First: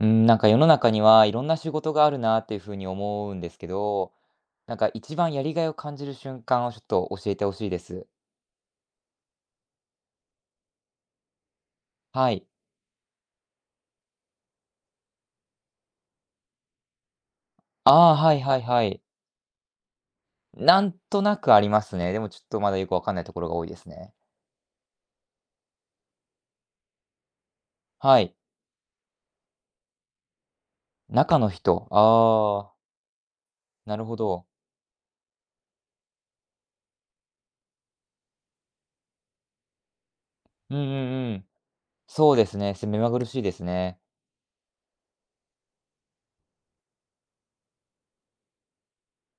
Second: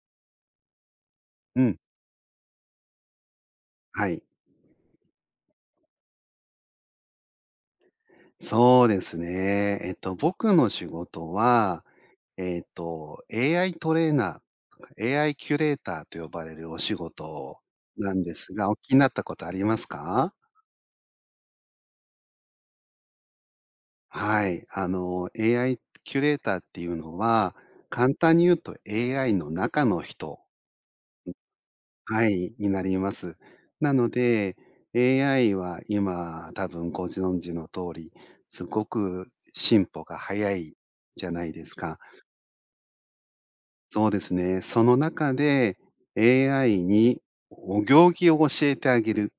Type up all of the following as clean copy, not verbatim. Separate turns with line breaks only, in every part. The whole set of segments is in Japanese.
うん、なんか世の中にはいろんな
う
仕
ん、
事があるなっていうふうに思うんですけ
は
ど、
い。
なんか一番やりがいを感じる瞬間をちょっと教えてほしいです。
そうですね。僕の仕事は、
はい。
AI トレーナー、AI キュレーターと呼ばれるお仕事
あ
な
あ、
んで
はい
す
はい
が、お
は
気に
い。
なったことありますか？
なんとなくありますね。でもちょっとまだよくわかんないところが多いですね。
はい。AI キュレーターっていうのは、簡
はい。
単に言うと AI の中の人
中の人。
はい、に
ああ、
なります。な
なる
の
ほど。
で、AI は今、多分ご存知の通り、すごく進歩が早
う
い
んう
じ
ん
ゃ
う
な
ん。
いですか。
そうですね。目まぐるしいですね。
そうですね。その中で AI にお行儀を教えてあげる。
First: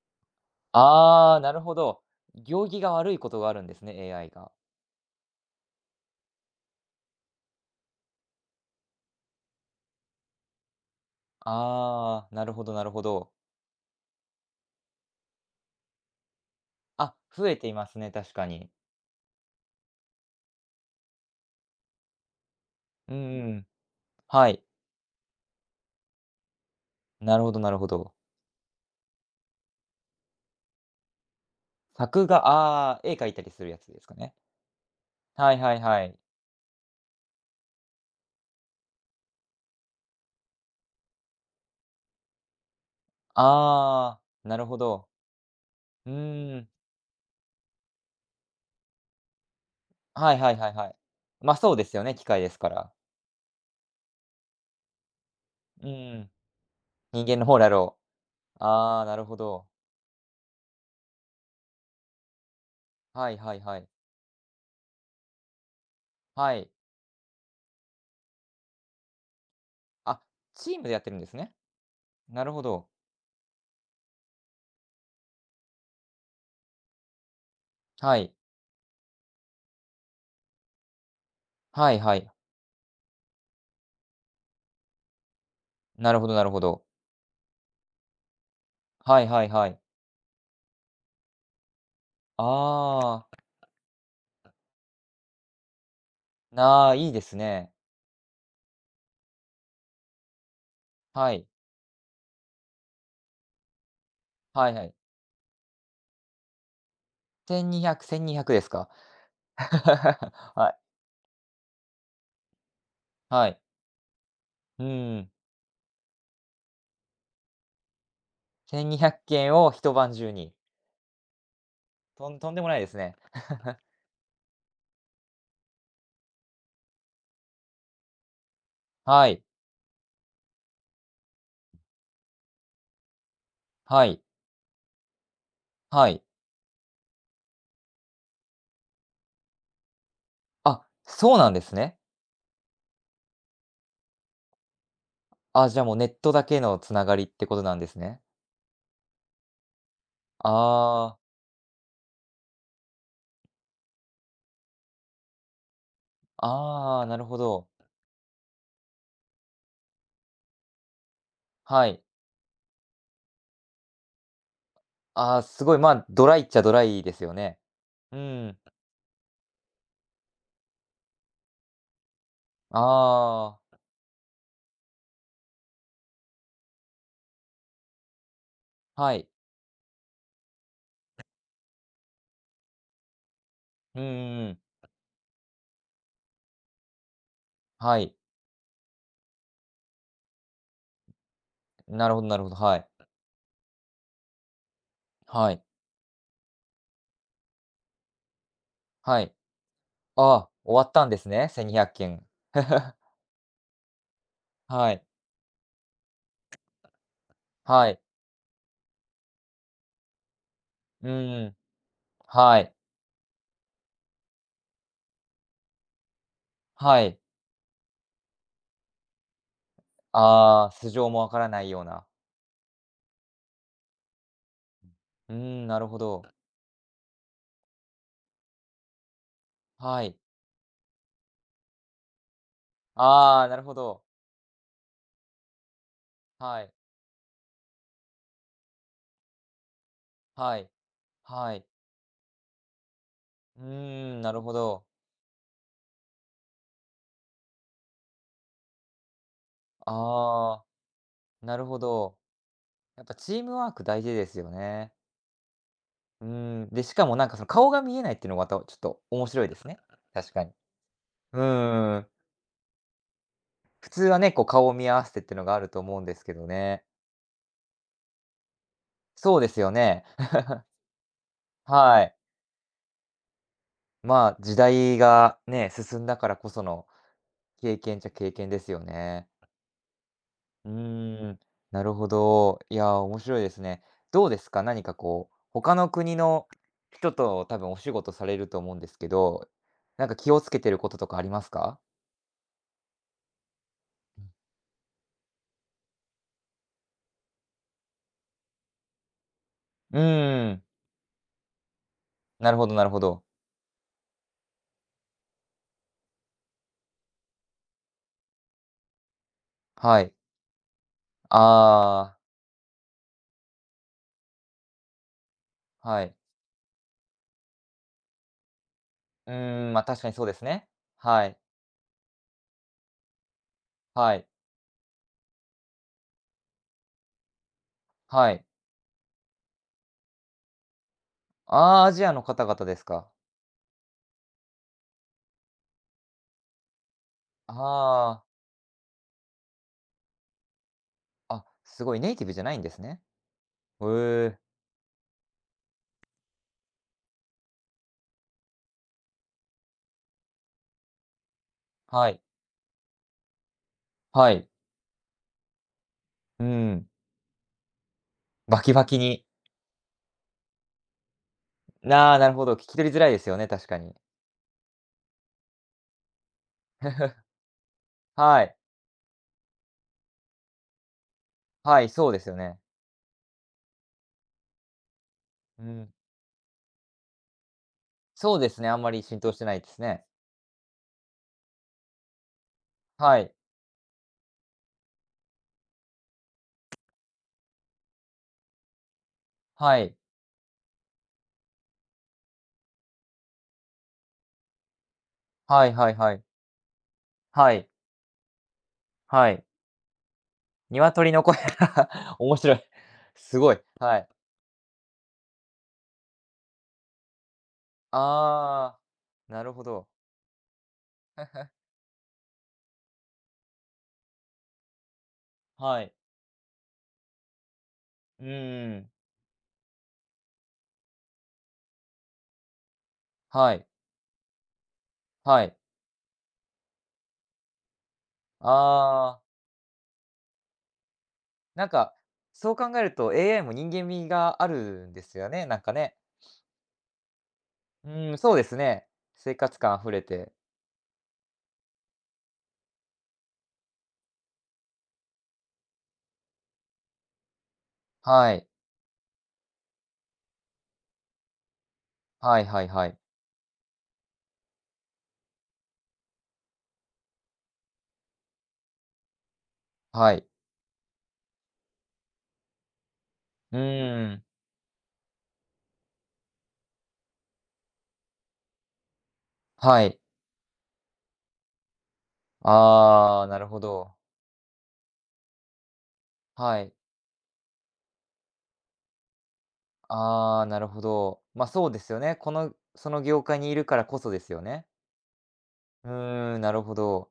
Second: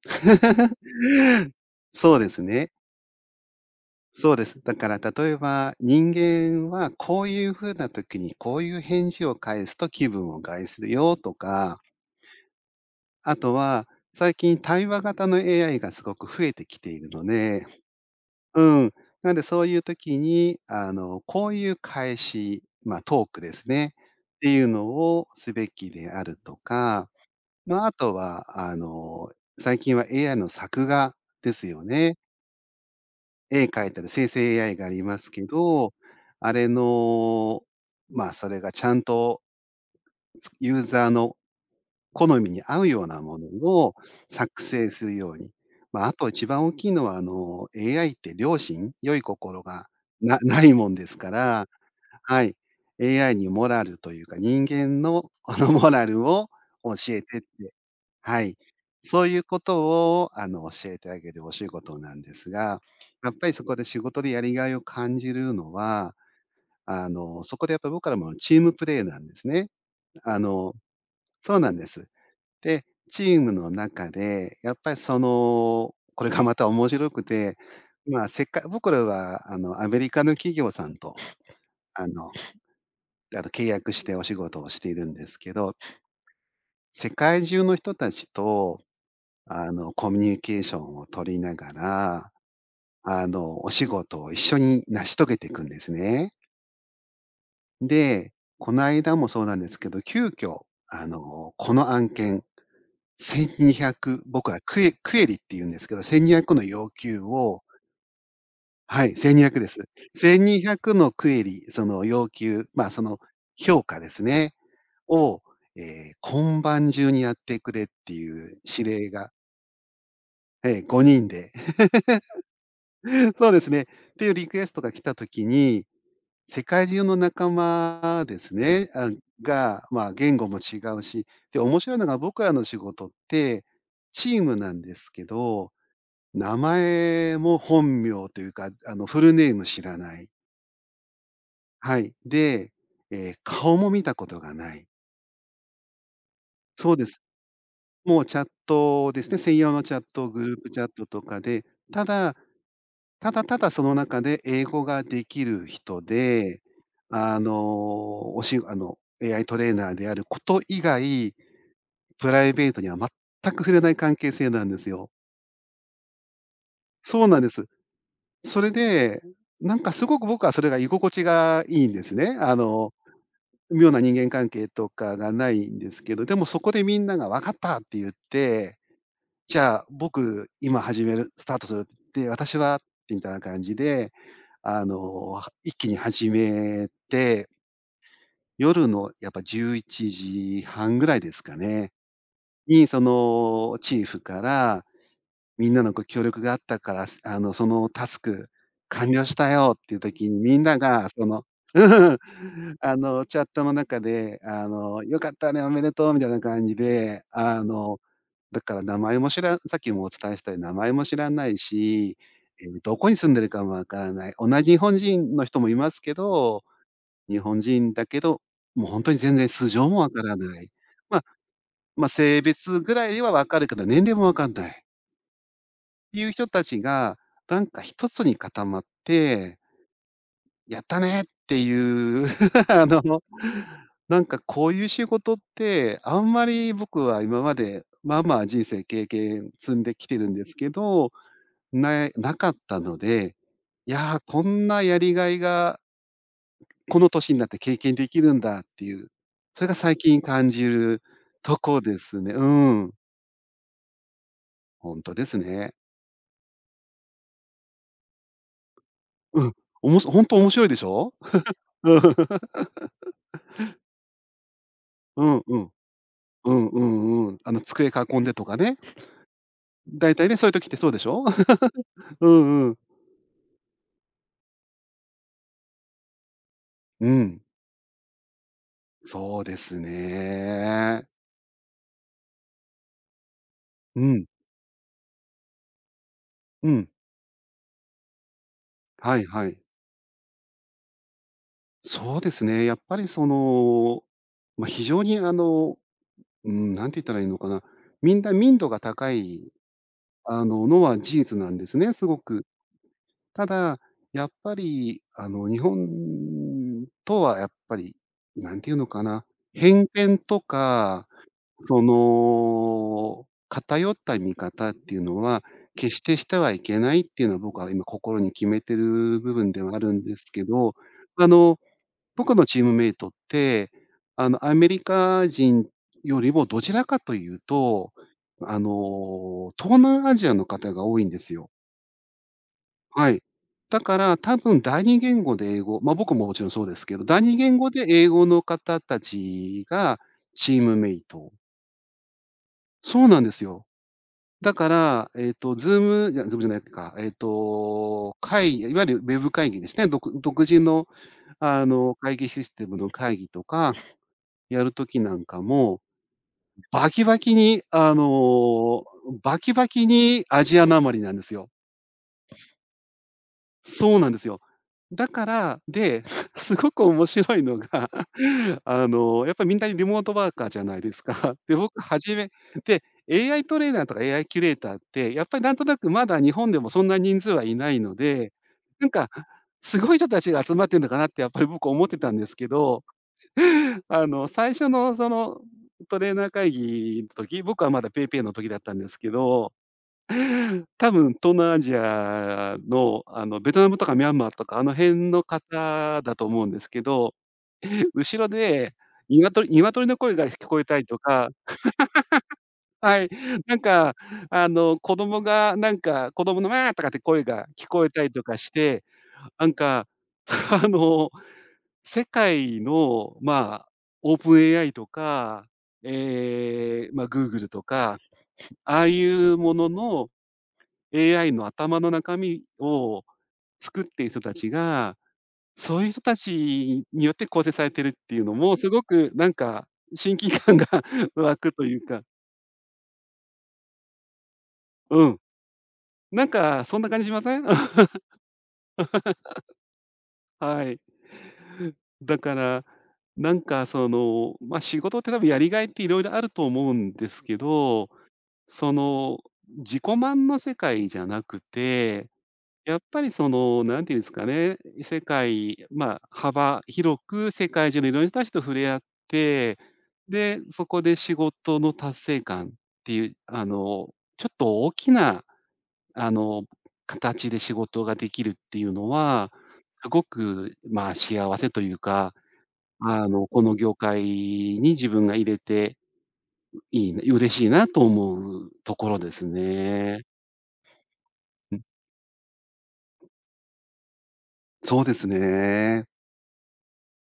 ああ、な るほど。
そうです
行
ね。
儀が悪いことがあるんですね、AI
そうで
が。
す。だから例えば、人間はこういうふうな時にこういう返事を返すと気分を害するよとか、
ああ、なるほどなるほど。
あとは最近対話型の AI がすごく増えてきている
あ、
の
増え
で、
ていますね、確か
う
に。
ん。なのでそういう時に、こういう返し、まあ、
うん
トーク
う
で
ん。
すね。っ
は
て
い。
いうのをすべきであるとか、
なるほどなる
まあ、
ほ
あ
ど。
とは、あの、最近は AI の作画ですよね。
作画、ああ、絵描いたりす
絵
るや
描
つ
い
で
た
す
ら
か
生
ね。
成 AI がありますけ
はいはい
ど、
はい。
あれの、まあ、それがちゃんと、ユーザーの好みに合うようなものを
ああ、な
作
るほ
成す
ど。
るように。まあ、
う
あと一
ー
番
ん。
大きいのは、AI って良心、良い心が
は
な
いはい
な
はい
い
は
も
い。
んですか
ま、
ら、
そうですよね、機械
は
で
い。
すから。
AI にモラルというか、人間のこの
う
モラ
ー
ル
ん、
を教え
人間
てっ
の
て、
方だろ
はい。
う。ああ、なる
そう
ほ
いうこ
ど。
とを教えてあげるお仕事なんですが、
は
やっ
い
ぱり
はい
そこ
は
で
い。
仕事でやりがいを感じるのは、
はい。
そこでやっぱり僕らもチームプレーなんですね。
あ、
あ
チ
の
ームでやってるんですね。
そうなんです。
なるほ
で、
ど。
チームの中でやっぱりその、これがまた面白くて、
は
まあ、
い。
せっか僕らはアメリカの企業さんと
はい
あ
はい。
の契約してお仕事をしているんですけど、
なるほどなるほど。
世界中の人たちと、
はいはいはい。
コミュニケーションを取りながら、
ああ、
お仕事を一緒に成し遂げていくんですね。
なあ、いいですね。
で、この間もそうなんですけど、急遽、
はい。
この案件、1200、僕ら
はいはい。
クエリって言うんですけど、1200の要求を、
1200、1200ですか。
はい、1200です。
はい。
1200のクエリ、その要求、まあ、その
はい。
評価ですね。
うーん。
を、ええ、今晩中にやってくれっていう指
1200
令が、
件を一晩中に。
ええ、5人で。
とんでもないですね。
そうです ね。っていうリクエストが来た時に、世界中の仲間ですね、
はい。
が、まあ、言語も違うし、で、面白いのが僕らの仕事って、
はい。
チームなんですけど、
はい。
名前も本名というか、フルネーム知らない。
あ、そうなんですね。
はい。で、ええ、顔も見たことがない。
あ、じゃあもうネットだけのつ
そう
な
で
が
す。
りってことなんですね。
もうチャットですね、専用のチャット、グループチャット
ああ、
とかで、ただ、ただその中で英語ができる人で、
ああ、なるほ
あ
ど。
の、おしあの、AI トレーナーであること以外、
はい。
プライベートには全く触れない関係性なんですよ。
ああ、すごい、まあ、ドライっちゃドライです
そう
よ
なんで
ね。
す。
うん。
それで、なんかすごく僕はそれが居心地がいいんですね。
ああ、
妙な人間関係とかがないんですけど、でもそこでみんなが分かったって言って、
はい。
じゃあ、僕、今始めるスタートするって、私はってみたいな感じ
うんう
で、
んうん。
あの、一気に始めて、
はい。
夜のやっぱ11時半ぐらいですかね、
なるほどなるほど。は
に、
い。
そのチーフから
はい。
みんなのご協力があったから、そのタスク完
は
了
い。
したよっていう時
あ
に、
あ、
みん
終
な
わった
が
んで
そ
す
の、
ね、1200
うん、
件。
チャットの中で、
はい。
「良かったね、おめでとう」みたいな感じで、
はい。
だから名前も知らさっきもお伝えしたように名前も
うん
知ら
う
な
ん。
いし、
は
え
い。
え、どこに住んでるかもわからない。同じ日本人の人もいますけど、
はい。
日本人だけど、もうほんとに全然素性もわからな
あ
い。
あ、素性も
ま
わからないような。
ま性別ぐらいはわかるけど、年齢もわかんない。
うーん、なるほど。
いう人たちが、なんか一つに固まって、
はい。
やったねっていう、あの、
ああ、なるほど。
なんかこういう仕事って、あんま
は
り
い。
僕は今まで、まあまあ人生経験積んできてるんです
はい。
けど、
はい。
なかったので、
うー
いや
ん、
ー、
なる
こ
ほ
んな
ど。
やりがいが、この年になって経験できるんだっていう、それが最近感
ああ、
じる
な
と
るほ
こで
ど。
すね。うん。
やっぱチームワーク大事ですよね。
本当ですね。
うーん、で、しかもなんかその顔が見えないっていうのがまたちょっと面
う
白い
ん。
ですね。
おもしほ
確か
面
に。
白いでしょ？
う
う
ー
ん。
ん。普通はね、こう顔を見合わせてっ
う
ていう
ん
のが
う
ある
ん。
と思うんですけど
うん
ね。
うんうん。机囲んでとかね。
そうですよね。
大体ね、そういう時ってそうでしょ？
はい。
うんうん。
まあ、時代がね、進んだからこその
うん。
経験っちゃ経験ですよね。
そうです
う
ね。
ーん、なるほど。いやー、面白いですね。
う
ど
ん。
うですか？何かこう、他の国の
うん。
人と多分お仕事されると思うんですけ
はい
ど、
はい。
なんか気をつけてることとかありますか？
そうですね、やっぱりその、まあ、非常にうんなん、て言ったらいいのかな、みんな民度が高い、
うーん、
のは事実なんですね、すごく。
なるほどなるほど。
ただ、やっぱり日本とはやっぱり、なんて言うのかな、偏
はい。
見とかそ
あ
の、偏った見方っていうのは、
あ、
決し
はい。
てしてはいけないっていうのは僕は今心に決めてる
う
部分で
ーん、
はあ
ま、あ
る
確
ん
かに
で
そ
す
うです
け
ね。
ど、
は
あ
い、
の、僕のチームメイトって、
はい、
アメリカ人よりもどちらかというと、
はい。
東南アジアの方が多いんですよ。
ああ、アジアの方々ですか。
はい。だから多分第二言語で英語、ま、僕ももちろんそうですけど、第二言語で英
あ
語の方たちがチームメイト、
あ、あ、すごいネイティブじゃないんです
そ
ね。
うなんですよ。
へえ、
だから、Zoom じゃ、ズームじゃないか、会議、いわゆるウェブ会議ですね。独自の、
は
会
い、
議システムの会議とか
はい。
やる時なんかも、
うーん、
バキバキに、
バキバキに
バキバキにアジアなまりなんですよ。
なあ、なるほど、聞き取りづらいですよね、確かに。
そうなんですよ。だから、で、すごく面 白いのが、
はい。
やっぱりみんなリモートワーカーじゃないですか。で、僕
はい、そう
初
です
め
よね。
で、AI トレーナーとか AI キュレーターって、やっぱりなん
う
とな
ん。
くまだ日本でもそんな人数はいないので、
そうですね、あん
な
ま
ん
り
か、
浸透してないです
すごい
ね。
人たちが集まってるのかなってやっぱり僕思ってたんですけど、
はい。
最初のそのトレーナー会議の時、僕はまだ PayPay の時だったんですけど、
はい。
多分東南アジアの、ベトナムとかミャンマーとか、あの辺の
はいはい
方
は
だ
い。
と思うんですけど、
はい。
後ろで
はい。
鶏の声が聞こえたりと
鶏の
か、
声、面白い。
はい、
すご
な
い。
んか、
はい。
子供の「わあ」とかって声が聞こえたりとかし
ああ、
て、
な
な
る
ん
ほ
か、
ど。
あの、世界の、まあ、オープン AI とか、
はい。
ええ、ま、Google とか、
うー
ああ
ん。
いうものの AI の頭の中身を
はい。
作っている人たちが、
はい。
そういう人たちによって構成されてるっていうのも、すごく
ああ、
なんか親近感が 湧くと
なん
いう
か、
か、
そう考えると AI も人間味があるんで
う
す
ん。
よね、なんかね。
なんかそんな感じしません？
うん、そうですね。生活感溢れて。
はい。だから、なんかその、ま、仕事って多分やりがいっていろいろあると思うんですけど、
はい。
その、自己満の世界じゃなくて
はいはい
やっ
はい。
ぱりその、何ていうんですかね、世界、まあ、幅広く世界中のいろんな人たちと触れ合って、
はい。
で、そこで仕事の達成感っていう、
うーん。
ちょっと大きな、あの、形で仕事ができるっていうのは、
は
す
い。
ごく、まあ、幸せというか、
ああ、な
こ
る
の
ほ
業
ど。
界に自分が入れて
はい。
いいな嬉しいなと思うところですね。
ああ、なるほど。ま、あ
うん、
そうですよね。このその業界にいるからこそですよね。
そうですね。
うーん、なるほど。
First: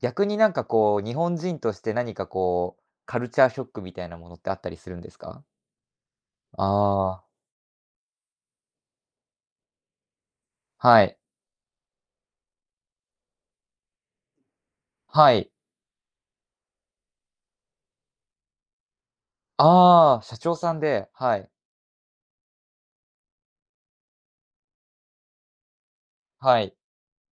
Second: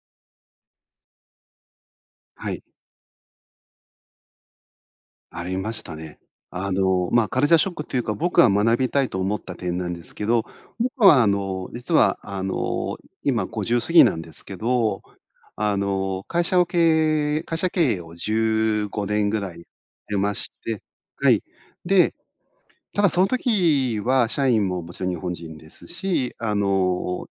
逆になんかこう、日本人として何か
はい。
こう、カルチャーショックみたいなものってあったりするんですか？
ありましたね。
ああ
まあ、
ー、
カルチャーショックというか、僕は学びたいと思った点なんですけど、
は
僕
い。
は実は今50過ぎなんですけど、
はい。
会社経営を15年ぐらいやって
ああ、
ま
社
し
長さん
て、
で、
は
は
い。
い。
で、ただその時は社員ももちろん日本人ですし、
はい。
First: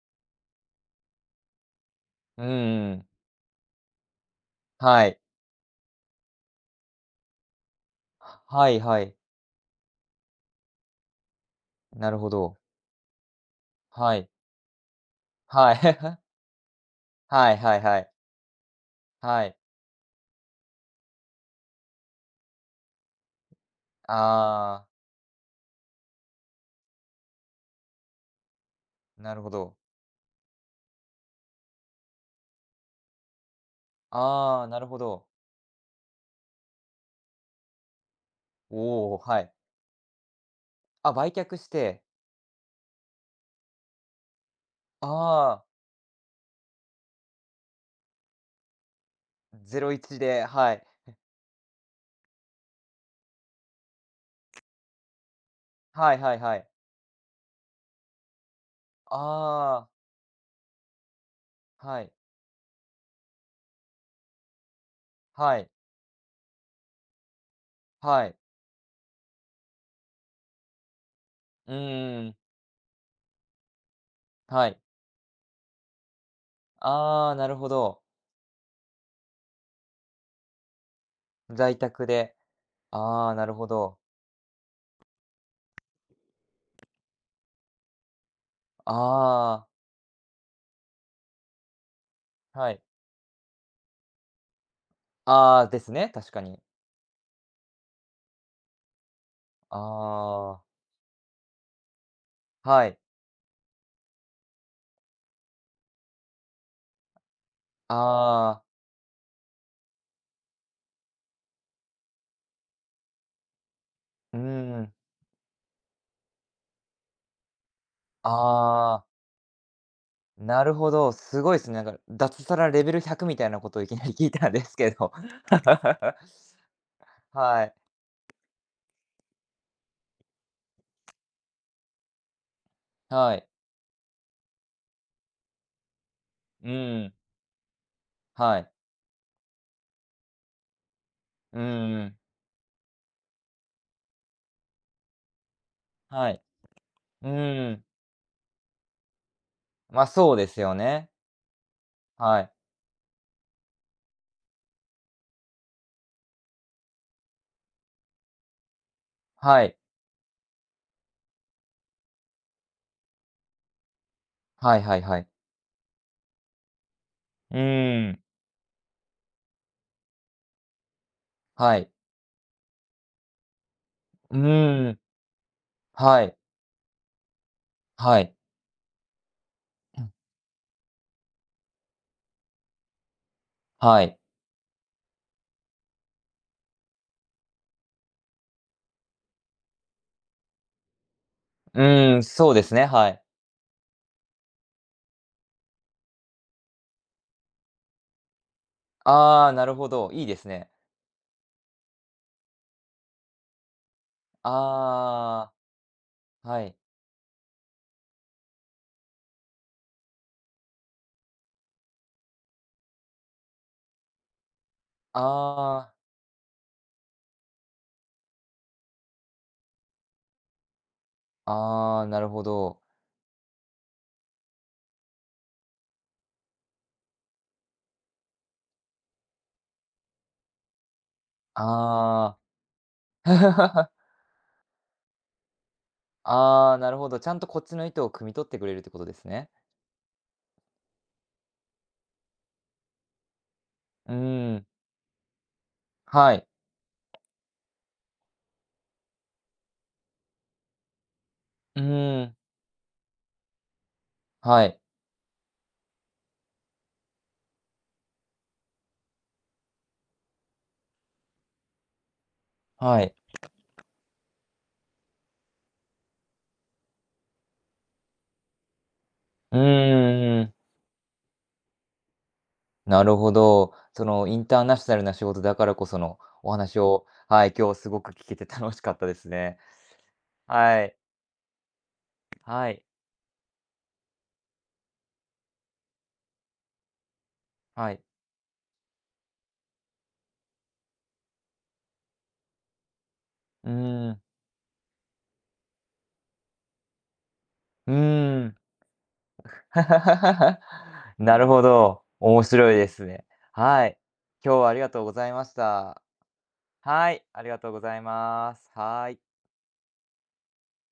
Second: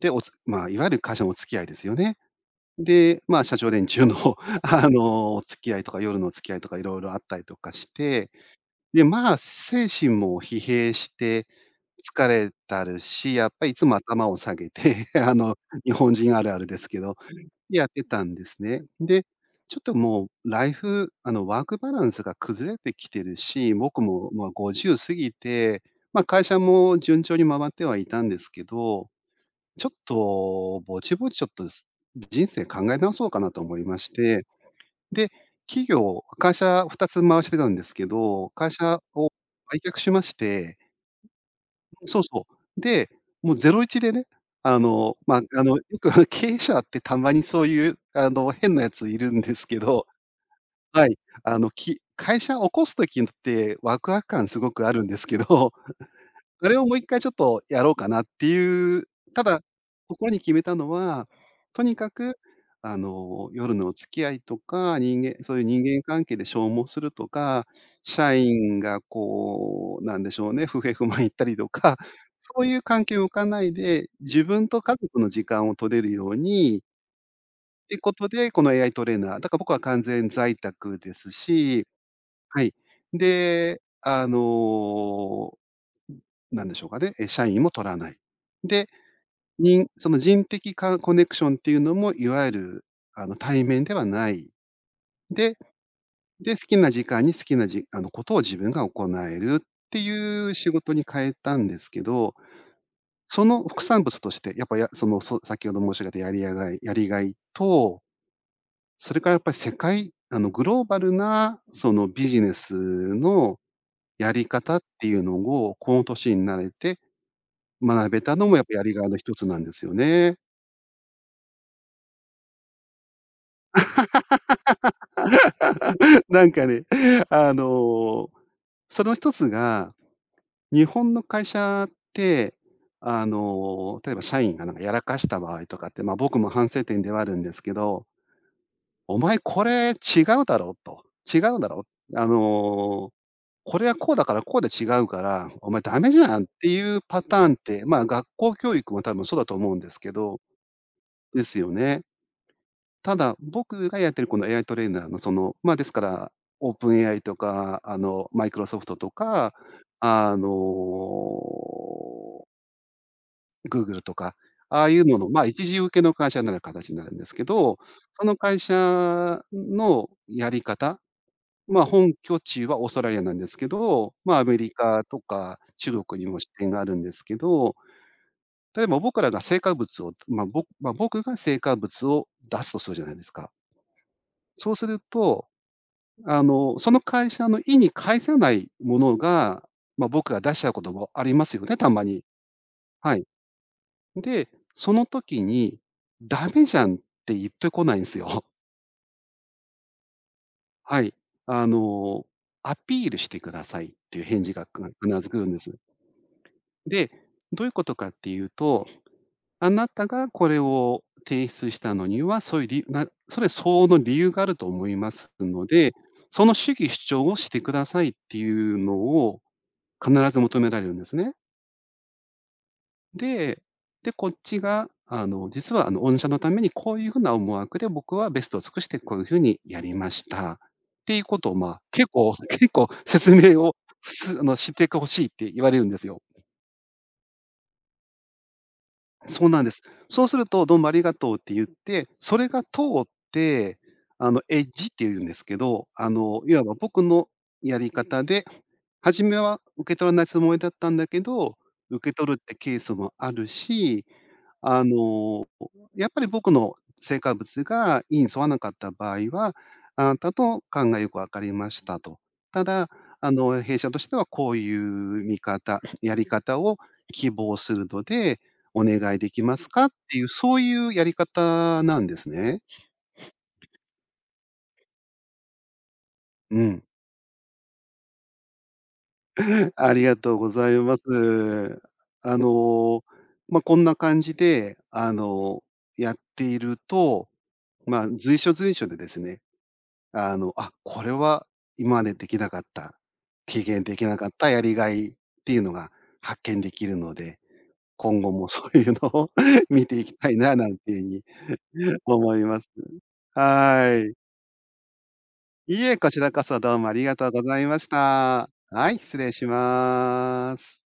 で、まあ、いわゆる会社のお付き合いですよね。
うーん。
で、まあ、社長連中の
はい。
お付き合いとか夜のお付き合いとかいろいろあったりとかして、
はいは
で、
い。
まあ、精神も疲弊して、
なる
疲
ほ
れ
ど。
たるし、やっぱりいつも
は
頭
い。
を下げて あの、
はい。
日本 人あるあるですけど、
はいはい
やっ
は
て
い。
たんですね。で、
はい。
ちょっともうライフワークバランスが崩れてきてるし、僕も、まあ、
ああ、
50過ぎて、まあ、会社も順調に回ってはいたんですけど、
なるほど。
ちょっとぼちぼちちょっと、人生考え直そうかなと思いまして、
ああ、なるほど。
で、会社2つ回してたんですけど、会社
おお、
を
はい。
売却しまして、
あ、売却して、
そうそう。で、もう01でね、ま、
ああ、
よく経営者ってたまにそういう変なやついるんですけ
ゼロイ
ど、
チで、はい。
はい、会社起こす時ってワクワク感すごくあるんですけど、
はいはいはい。
それをもう一回ちょっとやろうかなっていう、ただ、
ああ、
心に決めたのは、とに
は
か
い、
く、夜のお付き合いとか、そ
は
ういう
い、
人間関係で消耗するとか、
はい。
社員がこう、なんでしょうね、不平不満言ったりと
う
か、
ーん、
そういう関係を置かないで、自
は
分
い。
と家族の時間を取れるように
ああ、なるほ
って
ど。
ことで、この AI トレーナーだから僕は完全在宅です
在
し、
宅で、
はい。
ああ、なるほ
で、
ど。
なんでしょうかね、社員も取らない。で、
ああ、
その人的かコネクションっていうのも、いわゆ
はい。
る対面ではない。で、
ああ、ですね、確か
で、好
に。
きな時間に好きなじあの、ことを自分が行えるっていう
ああ、
仕事に変えたんですけど、
はい。
その副産物として、やっぱ、や先ほど申し上げたやりがいと、
ああ、
それからやっぱり世界あの、グローバルなそのビジネスのや
うー
り方っ
ん、
ていうのを、この年になれて学べたのもやっぱやり
あ
が
あ。
いの一つなんですよね。
なるほど、すごいですね。なんか、脱サラレベル100みたいなことをいきなり聞いたんですけど。
なんかね、あ
はい、
の、その一つが、日本の会社って、
はい、
例えば社員がなんかやらかした場合とかって、ま、僕も
う
反省点
ー
で
ん、
はあるんですけど、
はい、
「お前これ違うだろ」うと。「違
う
うだろ
ーん、
う？これはこうだからこうで違うから、お前ダメじ
は
ゃ
い、
ん」っていうパ
う
ターンっ
ーん、
て、まあ、学校教育も多分そうだと思うんです
ま、あ
け
そう
ど、
ですよね。
ですよね。
はい、
ただ、僕がやってるこの AI トレーナーのその、まあ、ですから、オープン AI とか、マイクロソフトとか、
はい、
あの、グーグルとか、
はい
ああ
は
い
い
う
は
の
い。
の、まあ、一時受けの会社になる形になるんですけ
う
ど、
ーん、
その会社のやり方、
は
まあ、
い、
本拠地はオーストラリアなんですけど、ま
う
あ、アメリ
ーん、
カとか中
は
国に
い、
も支店があるんですけど、
はい、
例えば僕らが成果
う
物
ん、
を、まあ、僕が成果物を出すとするじゃないですか。
はい、
そうするとその会社の意に介さないものが、ま、僕が出しちゃうこともありますよね、
う
たま
ーん、
に。
そうですね、は
は
い。
い。で、その時に「ダメじゃん」って言ってこないんすよ。
ああ、なるほど、いいですね。
はい。あの、アピールしてくださいっていう返事が必ず来る
あ
んです。
あ、はい、
で、どういうことかっていうと、あなたがこれを提出したのには、そういうりなそれ相応の理由があると思いま
あ
すので、
あ、
その主義主張をしてくださいっていうのを必ず求められるんですね。
ああ、なるほど。
で、で、こっちが、実は、御社のためにこういうふうな思惑で僕はベストを尽くしてこういうふうにやりました、っていうことを、まあ、
あ
結構説明を、
あ。
してほしいって言われるんですよ。
ああ、なるほど。ちゃんとこっちの意図を汲み取ってくれるってことです
そ
ね。
うなんです。そうすると、どうもありがとうって言って、それが通って、
うー
エ
ん。
ッジっていうんですけど、あ
は
の、
い。
いわば僕のやり方で、初めは受け取らないつもりだったんだけど、
う
受け
ーん。
取るってケースもあるし、
はい。
あの、やっぱり僕の成果物が意に沿わなかった場合は、あなたの考えがよく分かりましたと。ただ、
はい。
弊社としてはこういう見方、やり方を希望するので、お願いでき
う
ますかっていう、
ーん。
そういうやり方なんですね。
なるほど。そのインターナショナルな仕事だからこそのお
う
話
ん。
を、はい、今日すごく聞けて楽しかったですね。
ありがとうござい
はい。
ます。あ
はい。
の、まあ、こんな感じで、やっていると、
はい。
まあ、随所でですね、あ、これは今までできなかった、経
う
験でき
ー
な
ん。
かったやりがいっていうのが発見できるので、
う
今後
ー
も
ん。
そういうのを 見ていきたいな なんていう
なるほ
ふうに
ど。
思
面
います。
白いですね。は
は
い。
い。
今日はありがとうございまし
いいえ、
た。
こちらこそどうもあり
は
が
い、
とう
あ
ご
りが
ざい
とう
ま
ご
し
ざい
た。
ます。
はい、
は
失礼
い。
します。